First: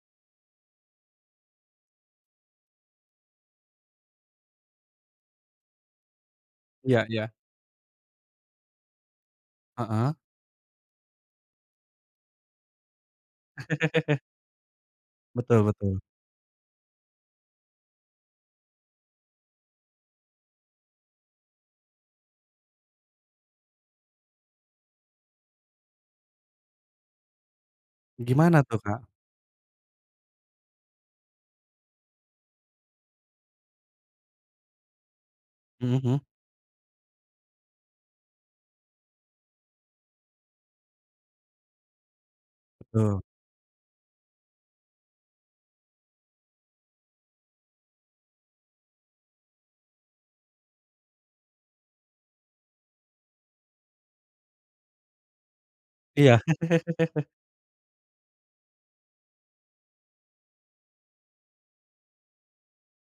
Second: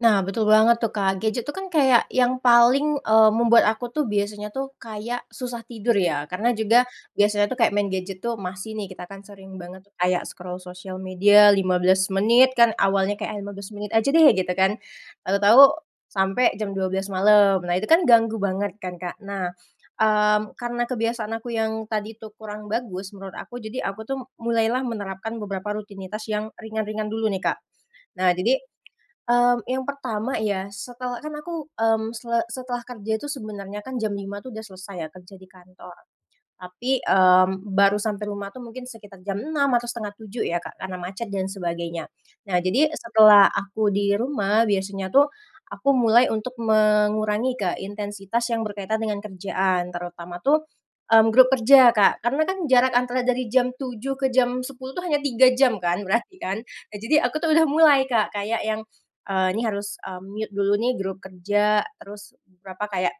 Nah betul banget tuh Kak, gadget tuh kan kayak yang paling, eee, membuat aku tuh biasanya tuh kayak susah tidur ya. Karena juga Iya iya. biasanya tuh kayak main gadget tuh masih nih, kita kan sering banget tuh Heeh. kayak scroll sosial media 15 menit kan awalnya kayak, ah 15 menit aja deh gitu kan, tahu-tahu Betul betul. sampai jam 12:00 malam. Nah itu kan ganggu banget kan Kak, nah, mmm, karena kebiasaan aku yang tadi itu kurang bagus menurut aku, jadi aku tuh mulailah menerapkan beberapa rutinitas yang ringan-ringan dulu nih, Kak. Nah Gimana jadi, tuh, Kak? mmm, yang pertama ya setel kan aku, mmm, se setelah kerja itu sebenarnya kan jam 05:00 tuh udah selesai ya kerja di Mhm kantor. mhm. Tapi, mmm, baru sampai rumah tuh mungkin sekitar jam 06:00 atau 06:30 ya Kak, karena macet dan sebagainya. Nah, jadi Betul. setelah aku di rumah, biasanya tuh aku mulai untuk mengurangi ke intensitas yang berkaitan dengan kerjaan. Terutama tuh, mmm, grup kerja Kak karena kan jarak antara dari jam 07:00 ke jam 10:00 tuh hanya 3 jam kan berarti Iya. kan. Nah, jadi aku tuh udah mulai Kak kayak yang, eee, ini harus, eee, mute dulu nih grup kerja, terus beberapa kayak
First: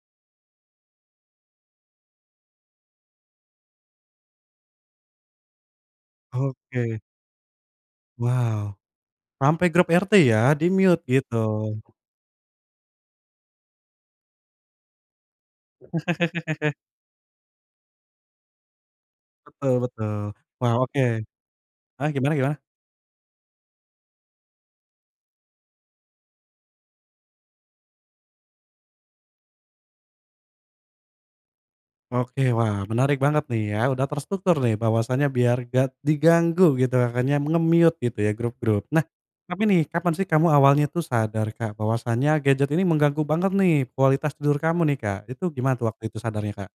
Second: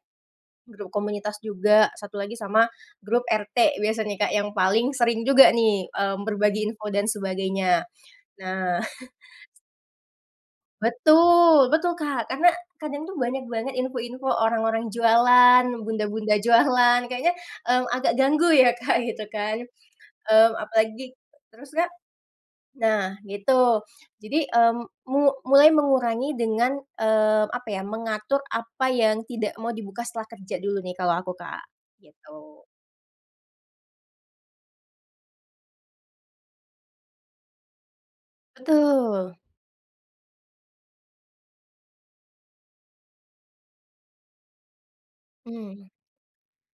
grup komunitas juga, 1 lagi sama grup RT biasanya Kak yang paling sering juga nih, mmm, berbagi info Oke. dan sebagainya. Wow, Nah sampai grup RT ya, di-mute gitu. Betul betul, Kak. Karena kadang tuh banyak banget info-info orang-orang jualan, bunda-bunda jualan, kayaknya, mmm, agak ganggu ya Kak gitu kan, Betul betul. mmm, Wow oke. apalagi terus Kak? Ah gimana gimana? Nah gitu jadi, mmm, mu mulai mengurangi dengan, eee, apa ya, mengatur apa yang tidak mau dibuka setelah kerja dulu nih kalau aku Kak, Oke, gitu. wah menarik banget nih ya, udah terstruktur nih. Bahwasannya biar nggak diganggu gitu, makanya nge-mute gitu ya grup-grup. Nah, Betul. tapi nih, kapan sih kamu awalnya tuh sadar Kak, bahwasanya gadget ini mengganggu banget nih, kualitas tidur kamu nih Kak. Itu gimana Hmm. tuh waktu itu sadarnya Kak?